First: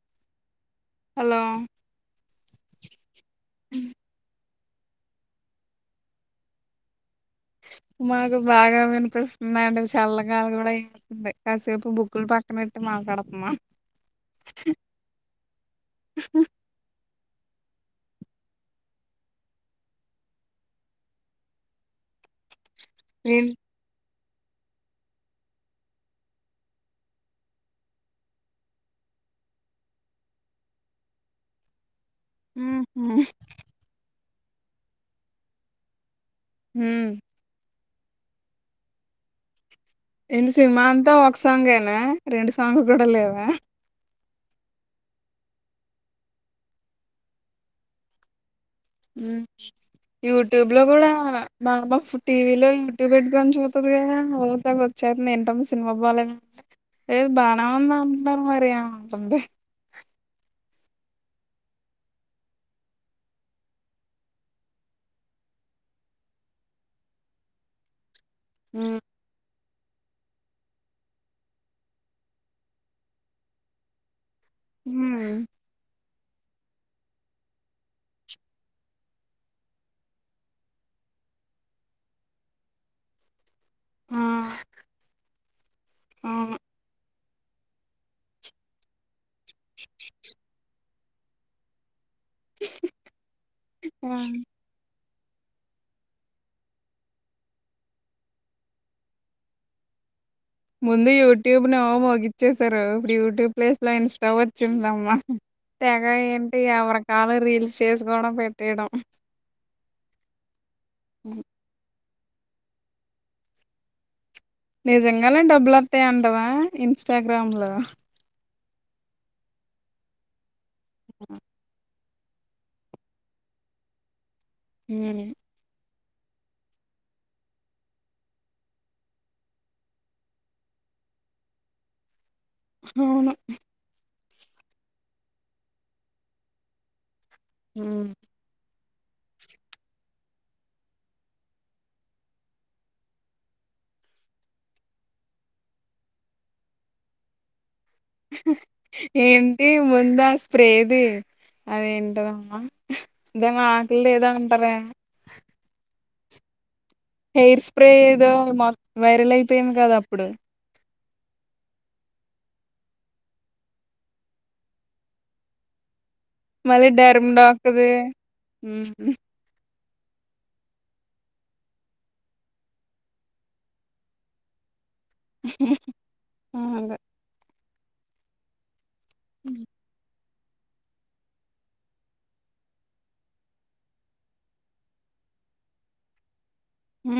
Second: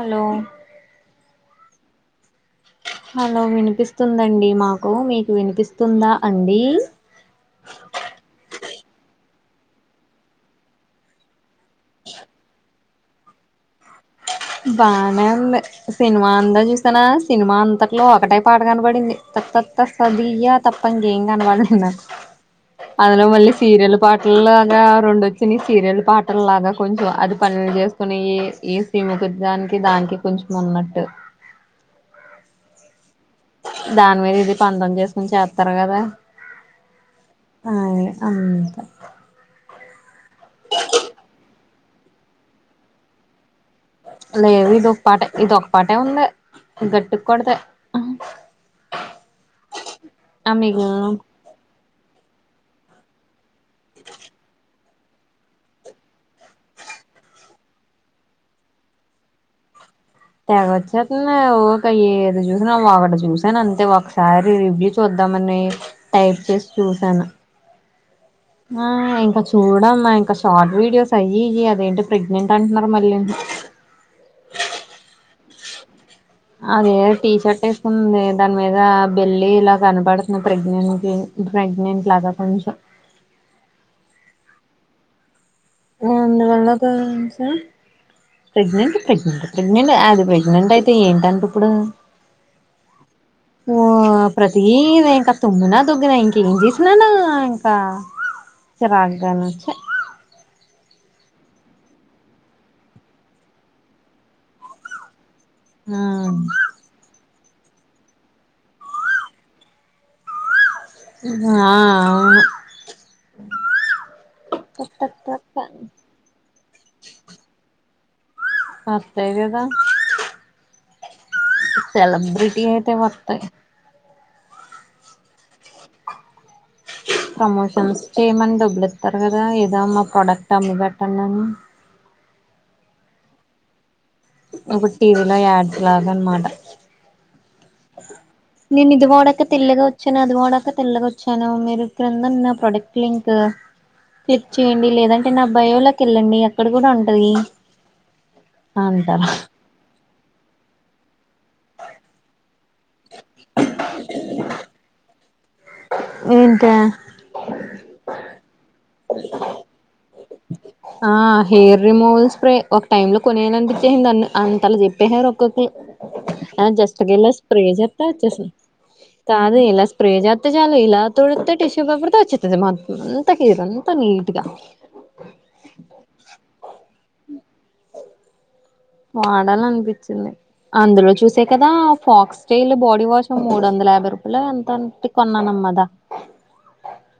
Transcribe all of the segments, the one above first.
Hello లో hello వినిపిస్తుందండి మాకు మీకు వినిపిస్తుందా అండి మాకు బాగా వినిపిస్తుందండి చల్లగాలి గూడా ఏస్తుంది కాసేపు బుక్కులు పక్కనెట్టి మా నాకడతమా బానే ఉంది, సినిమా అందా చూసానా? సినిమా అంతట్లో ఒకటే పాట కనబడింది, త త తస్సదియ్య తప్ప ఇంకేం కనపడలే నాకు. అందులో మళ్ళీ ఏంటి సీరియల్ పాట్ ల్ లాగా రెండొచ్చినయ్ సీరియల్ పాటల్లాగా కొంచెం, అది పనులు చేసుకూనీయి ఏ శ్రీము ప్రతిదానికి దానికి కొంచెం ఉన్నట్టు. ఉహు దాని మీద ఇది పంతం చేసుకుని చేత్తారు కదా. ఉమ్ అ అంతా ఏంది సినిమా అంతా ఒక సాంగేనా? రెండు సాంగ్లు కూడా లేవా? లేదు ఇది ఒక పాట, ఇది ఒక పాటే ఉంది. గట్టిగా కొడితే ఆ యూట్యూబ్ లో గుడ మిగిలిన బాబా ఇప్పుడు టీ వీలో యూట్యూబ్ పెట్టుకొని చూటబోయారా, ఊతా వచ్చేంతది ఏంటమ్మ సినిమా బాలే ఏ బానే ఉంది అంటన్నారు మరియా తగ వచ్చేతంది, ఊక ఏది చూసిన వావడ చూసానంతే, ఒకసారి రివ్యూ చూద్దామని టైప్ చేసి చూసాను. ఆ ఇంకొంచం చూడమ్మా ఇంకా షార్ట్ వీడియోస్ అయ్యి ఇయ్యి అదేంటి ప్రెగ్నెంట్ అంటున్నారు మళ్ళీ. ఉమ్ అదే టీ షర్ట్ ఏసుకోనుంది, దాని మీద బెళ్లి ఇలా కనపడుతుంది ప్రెగ్నెంట్ ప్రెగ్నెంట్ లాగా కొంచెం ఆ ఆ అందువల్ల ప్రెగ్నెంట్ ప్రెగ్నెంట్ ప్రెగ్నెంట్ అది ప్రెగ్నెంట్ అయితే ఏంటంటే ఇప్పుడు ఆ అవును ప్రతినే ఇంకా తుమ్మునా దగ్గిన ఇంకేం చేసిననా ఇంకా రగ్ గ చె ముందు యూట్యూబ్ ను ఏవో మోగిచ్చసారు, ఇప్పుడు యూట్యూబ్ ప్లేస్ లో ఇన్స్టా వచ్చిందమ్మా. తెగ ఏంటి ఎవరు కాదు. రీల్స్ చేసుకోడం పెట్టెయడం. ఆఆ నిజంగానే డబ్బులు వత్తాయి అంటవా ఇన్స్టాగ్రామ్ లో? అంతే కదా ఆ సెలబ్రిటీ ఐతే వత్తయి ఉమ్ ప్రమోషన్స్ చేయమని డబ్బులు ఇస్తరు కదా, ఏదో మా ప్రోడక్ట్ అమ్మి కట్టండి అని అవును ఇప్పుడు టీ వీలో యాడ్స్ లాగనమాట. ఉమ్ నేను ఇది వాడక తెల్లగా వచ్చాను, అది వాడక తెల్లగా వచ్చాను. మీరు క్రిందున్న ప్రోడక్ట్లు ఇంక్ క్లిక్ చేయండి, లేదంటే నా బయోలకెళ్ళండి, అక్కడ కూడా ఉంటది. అంటారు ఏంటి ముందా స్ప్రేది అదేంటిది అమ్మా దో మాక్లే ఏదో అంటారే ఏంతా హెయిర్ స్ప్రే ఏదో మొ వైరల్ అయిపోయింద్ కదా అప్పుడు ఆ హెయిర్ రిమూవల్ స్ప్రే ఒక టైమ్ లో కొనేయాలనిపించేసి దన్ అంతలా చెప్పేసారు ఒక్కొక్కళ్ళు ఆ మళ్ళీ జస్ట్గా డర్మ్ ఇలా స్ప్రే డాక్ది అదే చెత్తే వచ్చస్ ఉమ్, కాదు ఇలా స్ స్పే చేత్తే చాలు ఇలా తడుతే టిష్యూ పేపర్తో వచ్చింది మొత్తం అంతా పిర్రు నీట్ గా ఆ అదే వాడాల్ల అన్పిచ్చింది అందులో చూసే కదా ఫాక్స్టైల్ బాడీ వాష్ మూడు వందల యాభై రూపాయలు ఎంతన్ పెట్టి కొన్నాన్ మద ఊ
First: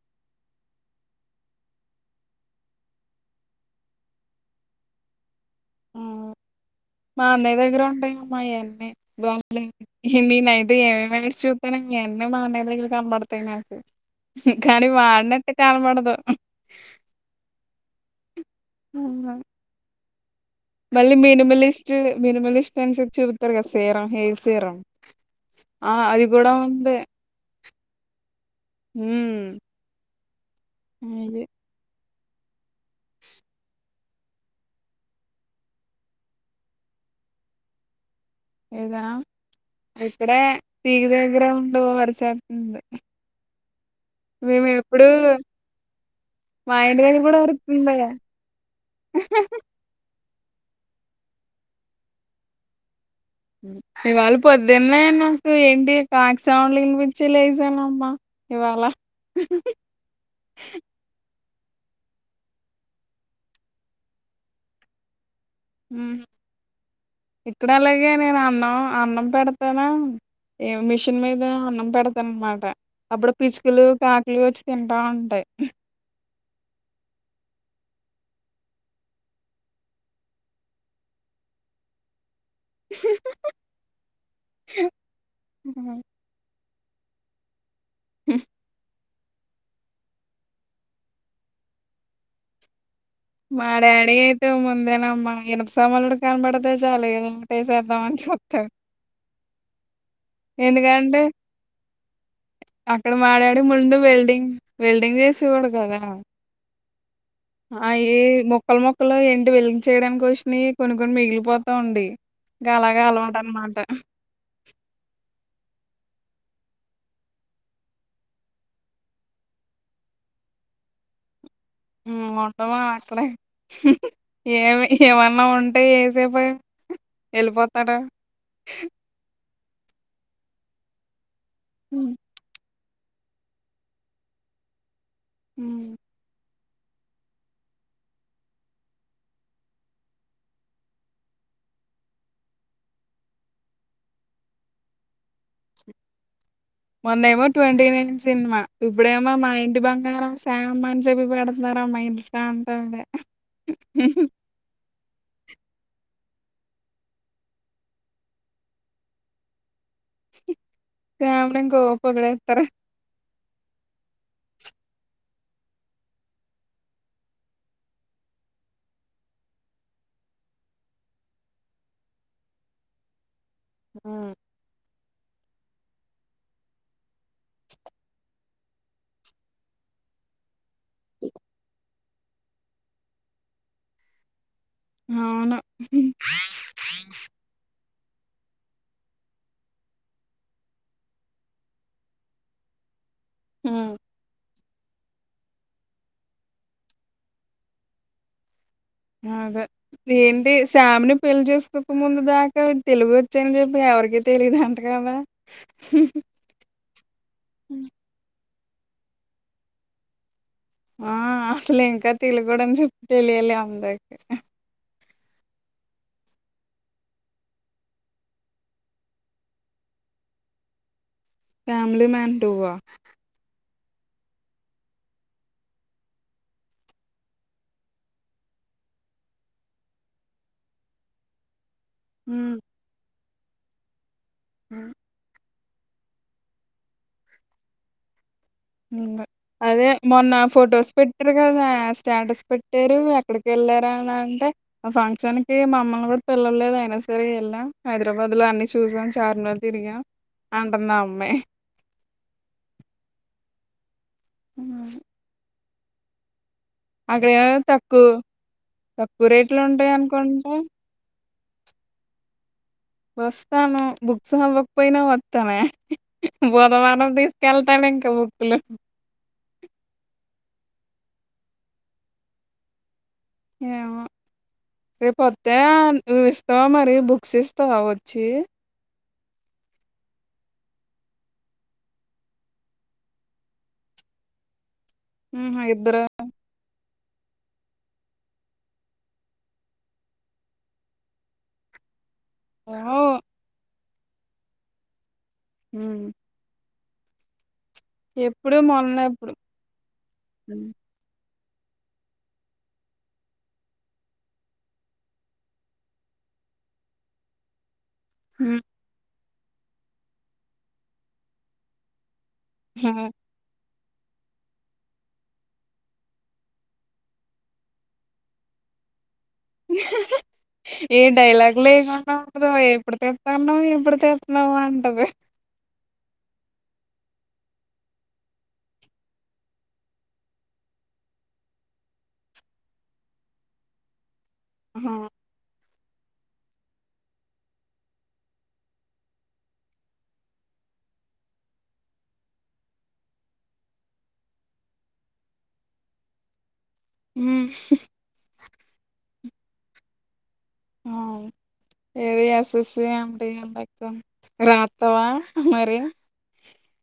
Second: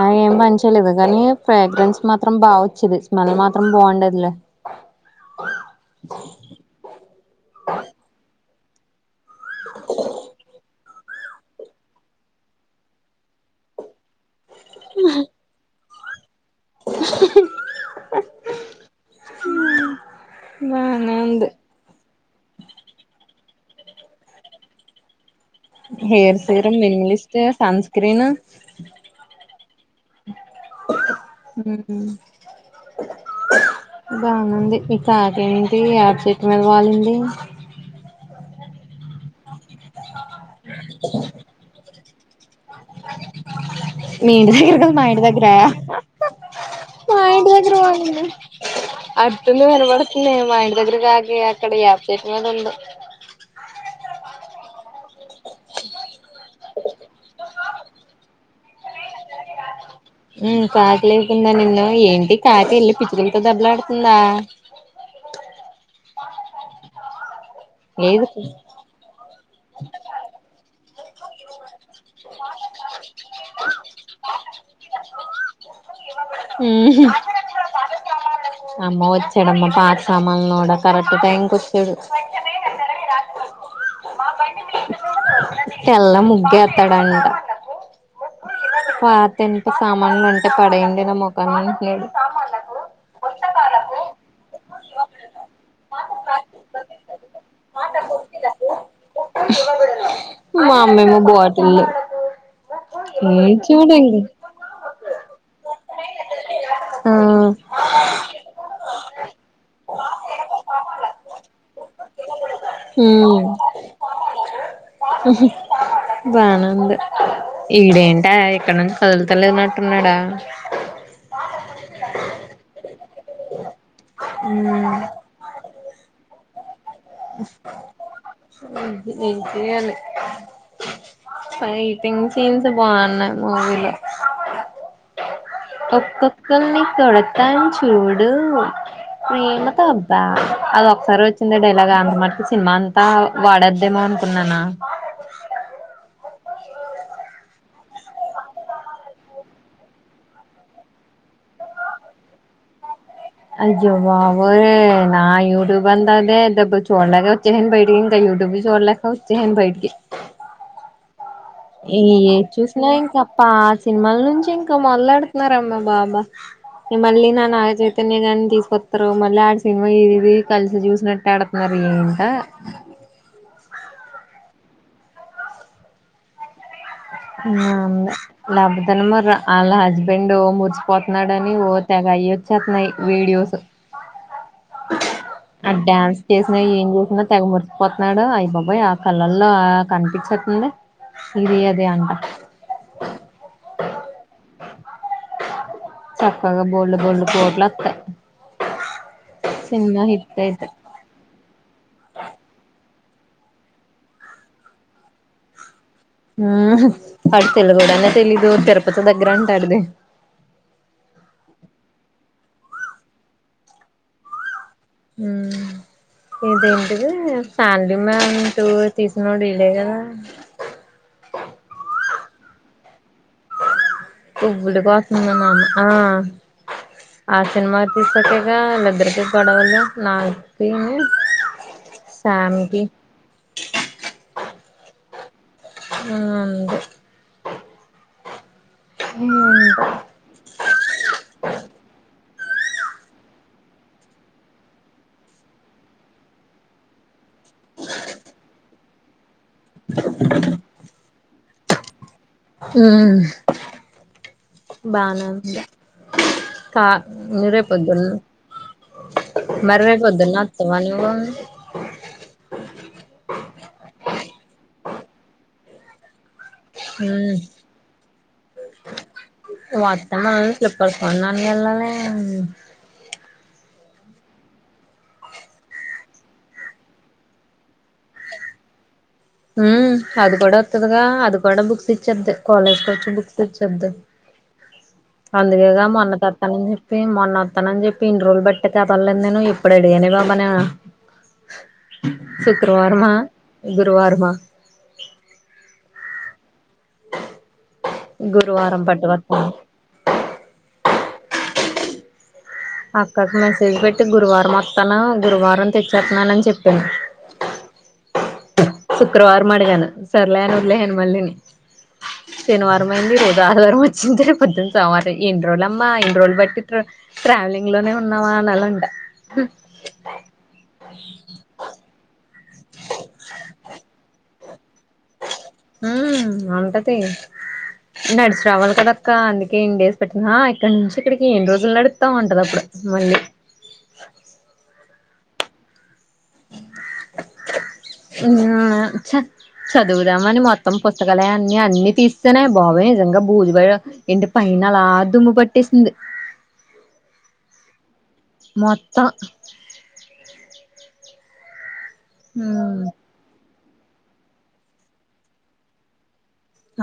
ఆ ఏం పని చేయ్లేదు కానీ ఫ్రాగ్రెన్స్ మాత్రం బా వచ్చేది స్మెల్ మాత్రం బాగుండేద్లే [unintelligible] అవును. మా అన్నయ్య దగ్గర ఉంటాయ్ ఏమో ఆయన్నీ [unintelligible] నేనైతే ఏమీ మేడి చూత్తేనే ఎన్న మా అన్నయ్ దగ్గర కనపడతయ్ నాకు కానీ వాడినట్టు కనబడుత దు హ్మ్ ఏంగాదు మళ్ళీ బానే ఉంది మినిమల్స్ట్ మినిమలిస్ట్ అని చెప్పి చూపిత్తారు కదా సీరం హెయిర్ సీరం ఆ అది హెర్ కూడా serum minimalist, sunscreen um um బాగనె ఉంది ఈ కాకి ఏంటి యాప్చెట్టు మీద వాలింది ఇక్కడే తీగు దెగ్గర ఉండు వర్ మీ ఇంటి మేము దగ్గర కాదు మా ఎప్పుడు ఇంటి దగ్గర దగ్గర మా కూడా ఇంటి దగ్గర అరుత్తుంది వాలింది అటు కనబడుస్తుంది మా ఇంటి దగ్గర కాకి ఎ అక్కడ యాప్ చెెెెట్ మీద ఉంది ఇవాళ పొద్దున్నే నాకు ఏంటి కాక్సౌండ్లు వినిపించి లేసానమ్మా ఇవాళ ఉమ్ కాకి లేస్ ందా నిన్ను ఏంటి కాక వెళ్ళి పిచ్చుకులతో దెబ్బలు ఆడుతుందా? ఊహు ఇక్కడ అలాగే లేదు నేను అన్నం అన్నం పెడతానా ఏం మిషన్ మీద అన్నం పెడతాను అన్నమాట అప్పుడు పిచుకులు కాకులు వచ్చి తింటా ఉంటాయ్ ఊ హు అమ్మో వచ్చాడమ్మ పాతసామల్నోడా కరెక్ట్ టైంకి వచ్చాడు తెల్ల ముగ్గు ఏత్తాడంట హ పాత ఇన్ప సామాన్లు ఉంటే పడెయ్యండి నా మొఖాన అంట్నాడు మా డాడీ అయితే ముందేనమ్మా ఇనుప సమాలుడు కనపడద చాలు ఏదో ఒకటే ఏసేద్దామంచి పత్తర్ మా అమ్మేమో ఎందుకంటే బోటిల్ అక్కడ మా డాడి ముందు వెల్డింగ్ వెల్డింగ్ చేసేవాడు కదా ఆ అయి మొక్కలు మొక్కలు ఏంటి వెలిగ చేయడానినికి వచ్చిన కొన్ని కొన్ని మిగిలిపోతావుండి గలాగా ఉమ్ అలువాటనమాట బానే వుంది ఈడేంట ఇక్కడ నుంచి కదులుతలేనట్టున్నాడా మటమా అక్కడే ఏమి ఏమన్నా ఉంటే ఏసేపు ఏం చేయాలి ఫైటింగ్ సీన్స్ బావున్నాయ్ మూవీలో కోకో క్కల్ని కొడతాం చూడు ప్రేమతో అబ్బా అద ఒకసారి వచ్చా ఇంగ ఆ డైలాగ్ అమె మట్ కూ సినిమా అంతా వాడద్దేమో అనుకున్నానా మొనేమో ట్వంటీ నైన్ సినిమా ఇప్పుడేమో మా ఇంటి బంగారం శ్యామ్ అని చెప్పి పెడుతున్నారు నా మైల్సా అంత అదే అయ్యో బబొయ్ నా యూటుబంతా అదే డబ్బ చూడలాగా ఉచ్చేని బయటిడి ఇకా బ్బు చూడలే ఉచ్చేసాను బయటికి శ్యామ్‌ని ఇంకో ఏ పొగిడేస్తారు. చూసినా ఇంకా పా సినిమాల నుంచి ఇంకా మొదలడుతున్నారమ్మా బాబా మళ్ళీ నా నాగ చైతన్య కాన్ని తీసుకొస్తారు మళ్ళీ ఆడ సినిమా ఇది కలిసి ఇదిది చూసినట్టు ఆడుతున్నారు ఇంకా ఊ నమ్ము లేకపోతే మర వాళ్ళ హస్బెండ్ ఓ మురిసిపోతున్నాడని ఓ తెగ అయచ్చతన్నాయ్ వీడియోస్ అవును. ఆ డ్యాన్స్ చేసినా ఏం చేసినా తెగ మురు పోతున్నాడు అయి బాబాయ్ ఆ కళ్ళల్లో అ కనిపించట్ల ఇది అది అంట ఊ చక్కగా బొల్ బొల్ కొట్లత్త అదే ఏంటి శ్యామిని పెళ్లి చేసు కొక ముందు దాకా తెలుగు వచ్చాని చెప్పి ఎవరికీ తెలీదు అంట కదా ఉ వాడు తెలుగోడనే తెలీదు తిరుపతి దగ్గర అంటాడట ఆడిది ఆ అసలు ఇంకా తెలు కూడాని చెప్ప తెలియాలి అందరికి ఊ ఏంటెంటిది ఫ్యామిలీ మ్యాన్ టూ తీసినడు ఇలే కదా ఫ్యామిలీ మాన్ టు వా కువ్వుడుకోతున్నాను ఆ ఆ సినిమా తీసాకేగా ఇద్దరికి గొడవలు నాగచేకిని సామ్ కి ఊ అవునండి అదే మొన్న ఫొటోస్ పెట్టారు కదా స్టాటస్ పెట్టారు ఎక్కడికి వెళ్ళారా అని అంటే ఆ ఫంక్షన్ కి మమ్మల్ని కూడా పిలవలేదు అయినా సరే ఎ ళ్ళాం హైదరాబాద్ లో అన్ని చూసాం చార్మినార్ తిరిగాం అంటు నా అమ్మాయి బానంది కా అక్కడ తక్కువ నీరేపోద్దున్న తక్కువ రేట్లు ఉంటాయి మరేపోద్దున్న అనుకుంటే అత్తవ నువ్వు వస్తాను బుక్స్ అవ్వకపోయినా వస్తానే బోధవారం ఉమ్ తీసుకెళ్తాను ఇంకా బుక్కులు ఇప్పడు ఫన్నాళ వెళ్ళనే ఏమో రేపుొస్తే నువ్ ఇస్తావా మరి బుక్స్ ఇస్తావా వచ్చి ఉ అది కూడా వస్తుదిగా అది కూడా బుక్స్ ఇచ్చది కాలేజ్కి వచ్చి బుక్స్ ఇచ్చద్ది ఉహు అందుకేగా ఇద్దరు మొన్న తత్తనం చె ే మొన్న వస్తానని చెప్పి ఇన్ని రోజులు బట్టే కదలేదు నేను ఇప్పుడు అడిగాను బాబా నే ఏమో శుక్రవారమా గురువారమా ఉ గురువారం మొన్నెప్పుడు బట్వతి అక్కకి మెసేజ్ పెట్టి గురువారం వస్తాను గురువారం తెచ్చేస్తున్నానని చెప్పిను హు శుక్రవారం మాదిగలు సర్లేయను ఉర్లేయను మల్ళని శనివారమైంది ఈరోజు ఆదివారం వ చ్చింది రేప్ పొద్దున్న సోమవారం ఎన్ని రోజులు అమ్మా ఎన్ని రోజులు బట్టి ట్రావెలింగ్ లోనే ఉన్నామా అనిలా ఉంట ఏం డైలాగ్ లేకుండా ఇప్పు ఎప్పుడు తెస్తాన్నా ఎప్పుడు తెస్తున్నావు అంట ఉ అంటది నడిచి రావాలి కదక్క అందుకే ఇన్ డేస్ పెట్టినా హ ఇక్కడ నుంచి ఇక్కడికి ఏన్ని రోజులు నడుపుతాం ఉంట మళ్ళీ [inaudible] అ [inaudible] అన్య చ్చ చదువుదామ అని మొత్తం పుస్తకాలయాన్ని అన్ని తీస్తేనేయి బాబోయ్ నిజంగా భూజబయ ఇంటి పై నాలా దుమ్ము పట్టేసింది హ్మ్ మొత్తం అవును. ఏది ఉమ్ ఎససి అడి ఎ రాతవా అ మరి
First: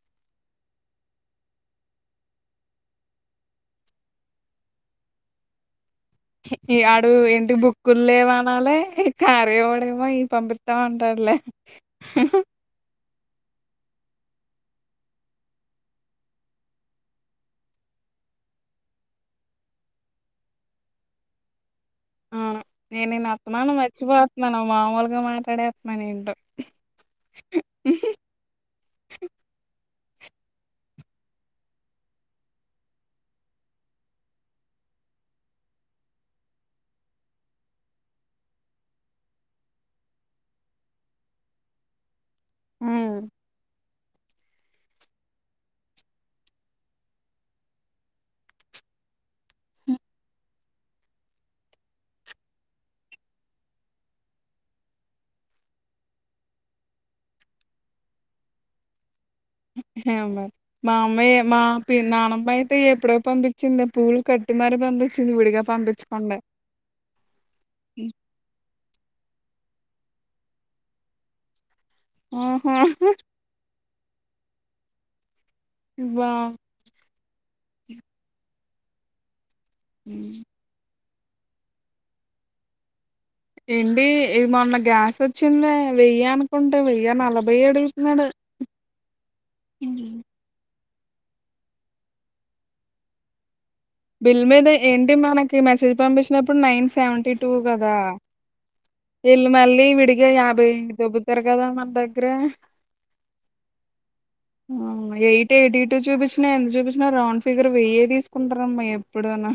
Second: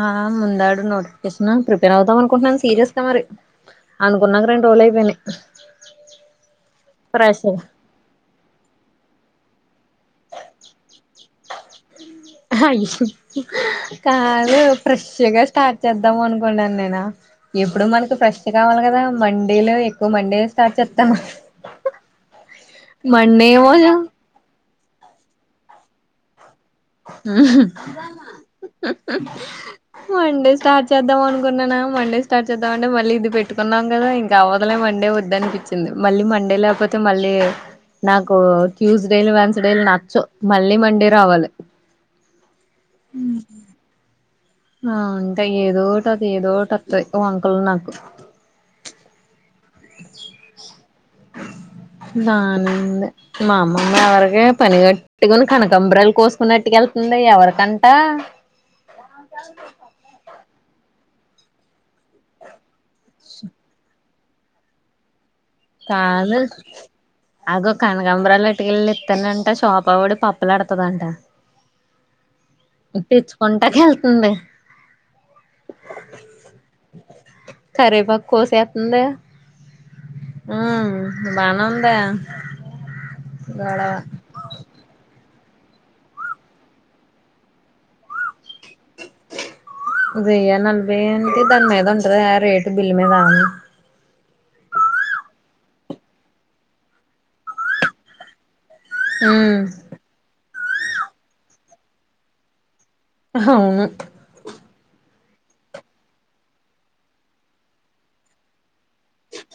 అ ముందాడు నోటిఫేషన్ ప్రిపేర్ అవుతాం అనుకుంటున్నాను సీరియస్గా మరి అనుకున్నాక రెండు రోజులైపోయినయ్ ఈ వాడు ఇంటి బుక్కులులేవనాలే ఈ కార్య ఎవడేమో ఇ పంపిస్తామంటాడులే హాయో కాదు ఫ్రెష్గ స్టార్ట్ చేద్దాం అనుకున్నాను నేను ఫ్రష్ కావాలి కదా మండేలో ఎక్కువ మండే స్టార్ట్ చేస్తాము మన అవును నేనున అతమాను మర్చిపోతున్నాను మామూలుగా మాట్లాడేస్తున్నాను ఏంటో [inaudible] మండే స్టార్ట్ చేద్దాం అనుకున్నానా మండే స్టార్ట్ చేద్దాం అంటే మళ్ళీ ఇది పెట్టుకున్నాం కదా ఇంకా అవ్వదులే మండే వద్దనిపించింది మళ్ళీ మండే లేకపోతే మళ్ళీ నాకు ట్యూస్డేలు వెన్స్డేలు నచ్చవు మళ్ళీ మండే రావాలి ఉ హ్మ్ ఆ అంటే ఏదో ఒటి అది ఏదో ఒటి వస్తయి వంకలు నాకు ఉమ్ దాన్ని మా అమ్మమ్మ ఎవరిక పని కట్టుకొని కనకంబరాలు కోసుకున్నట్టుగా వెళ్ అండ ఎవరికంట ఏమో మరి మా అమ్మాయి మా పి నన్నమై అయిడో ఎప్పుడో పంపించింది పూలు కట్టి మరీ పంపించి కాదు అగో హ్మ్. కనకబరాలు అట్టుకెళ్లి ఇత్తనంట షాప పడి పప్పులాడుతుదంట ఆహా తెచ్చుకుంటాక వెళ్తు ఉంది [unintelligible] కారేపాకు కోసెతుందే హ [inaudible] హ్మ్ బానందా ఏంటి ఇది మొన్న గ్యాస్ వో చ్చింద వెయ్యి అనుకుంటే వెయ్య నలభై అడుగుతున్నాడు హ్మ్. వెనికి దాని మీద ఉంటది రేటు బిల్లు మీద బిల్ మీద ఏంటి మనకి మెసేజ్ పంపించినప్పుడు నైన్ సెవెంటీ టూ కదా ఇళ్ళు ఉమ్ మళ్ళీ విడిగా యాభై దబ్బతారు కదా మన దగ్గర అవును ఆ! ఎయిట్ ఎయిటీ టూ చూపించినా ఎంత చూపించినా రౌండ్ ఫిగర్ వెయ్యే తీసుకుంటారమ్మా ఎప్పుడును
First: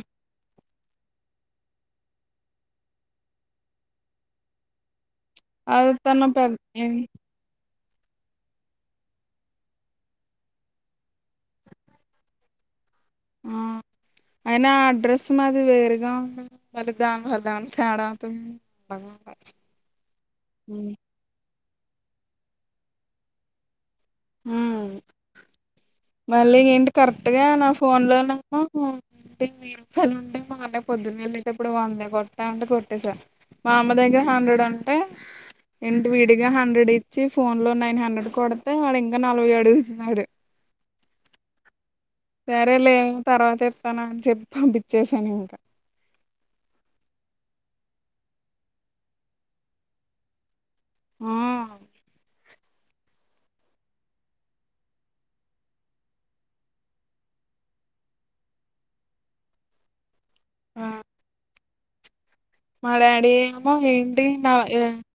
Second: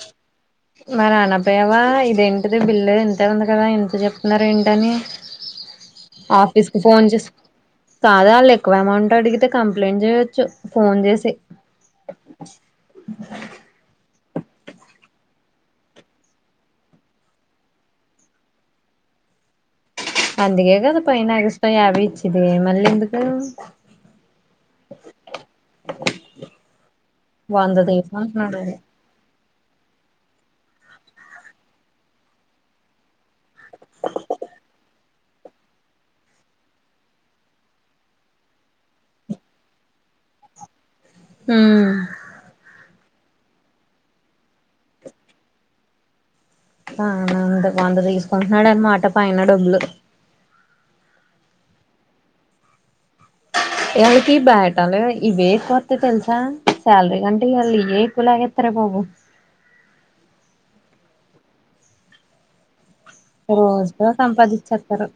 మారి అనక పయావా ఇదేంటిది బిల్లు ఎంతే ఉంది కదా ఎంత చెప్తున్నారు ఏంటని అది తన పెద్ద ఆఫీస్ కు ఫోన్ చే కాదా వాళ్ళు ఎక్కువ అమౌంట్ అడిగితే కంప్లైంట్ చెయొచ్చు ఫోన్ చేసి ఆ అయినా అడ్రస్ మాది వేరుగా ఉంది మళ్ళీ దానివల్ల ఏమన్నా తేడా అవుతుంది ఆ అందుకే కదా పనాగిస్ం యాభై ఇచ్చిది మళ్ళీ ఎందుకు ఉమ్ మళ్ళీ ఏంటి కరెక్ట్ గా నా వంద ఫోన్ లో తీసుకుంటున్నాడు నమ అంటే నీరుకయలు ఉంటే మాంటే పొద్దున్నెళ్ళటప్పుడు వందే కొట్టా అంటే కొట్టేసారు [unintelligible] మా అమ్మ దగ్గర హండ్రెడ్ అంటే ఇంటి విడిగా హండ్రెడ్ ఇచ్చి ఫోన్ లో నైన్ హండ్రెడ్ కొడితే వాడు ఇంకా నలభై అడుగు తినాడు ఉమ్ సరే లేము తర్వాత ఇస్తాను అని చెప్పి పంపించసాను ఇంకా [unintelligible] అన అంత వంద తీసుకుంటున్నాడున్నమాట పైన డబ్బులు ఆ ఇళ్ళకి బయటాలు ఇవే కొత్త తెలుసా సాలరీ కంటే ఇవాళ్ళు ఇవ ఎక్కువ లాగే తెరపో పో [inaudible] మాడాడి హు రోజుకో ఏంటి నా సంపాదిచ్చేత్తారు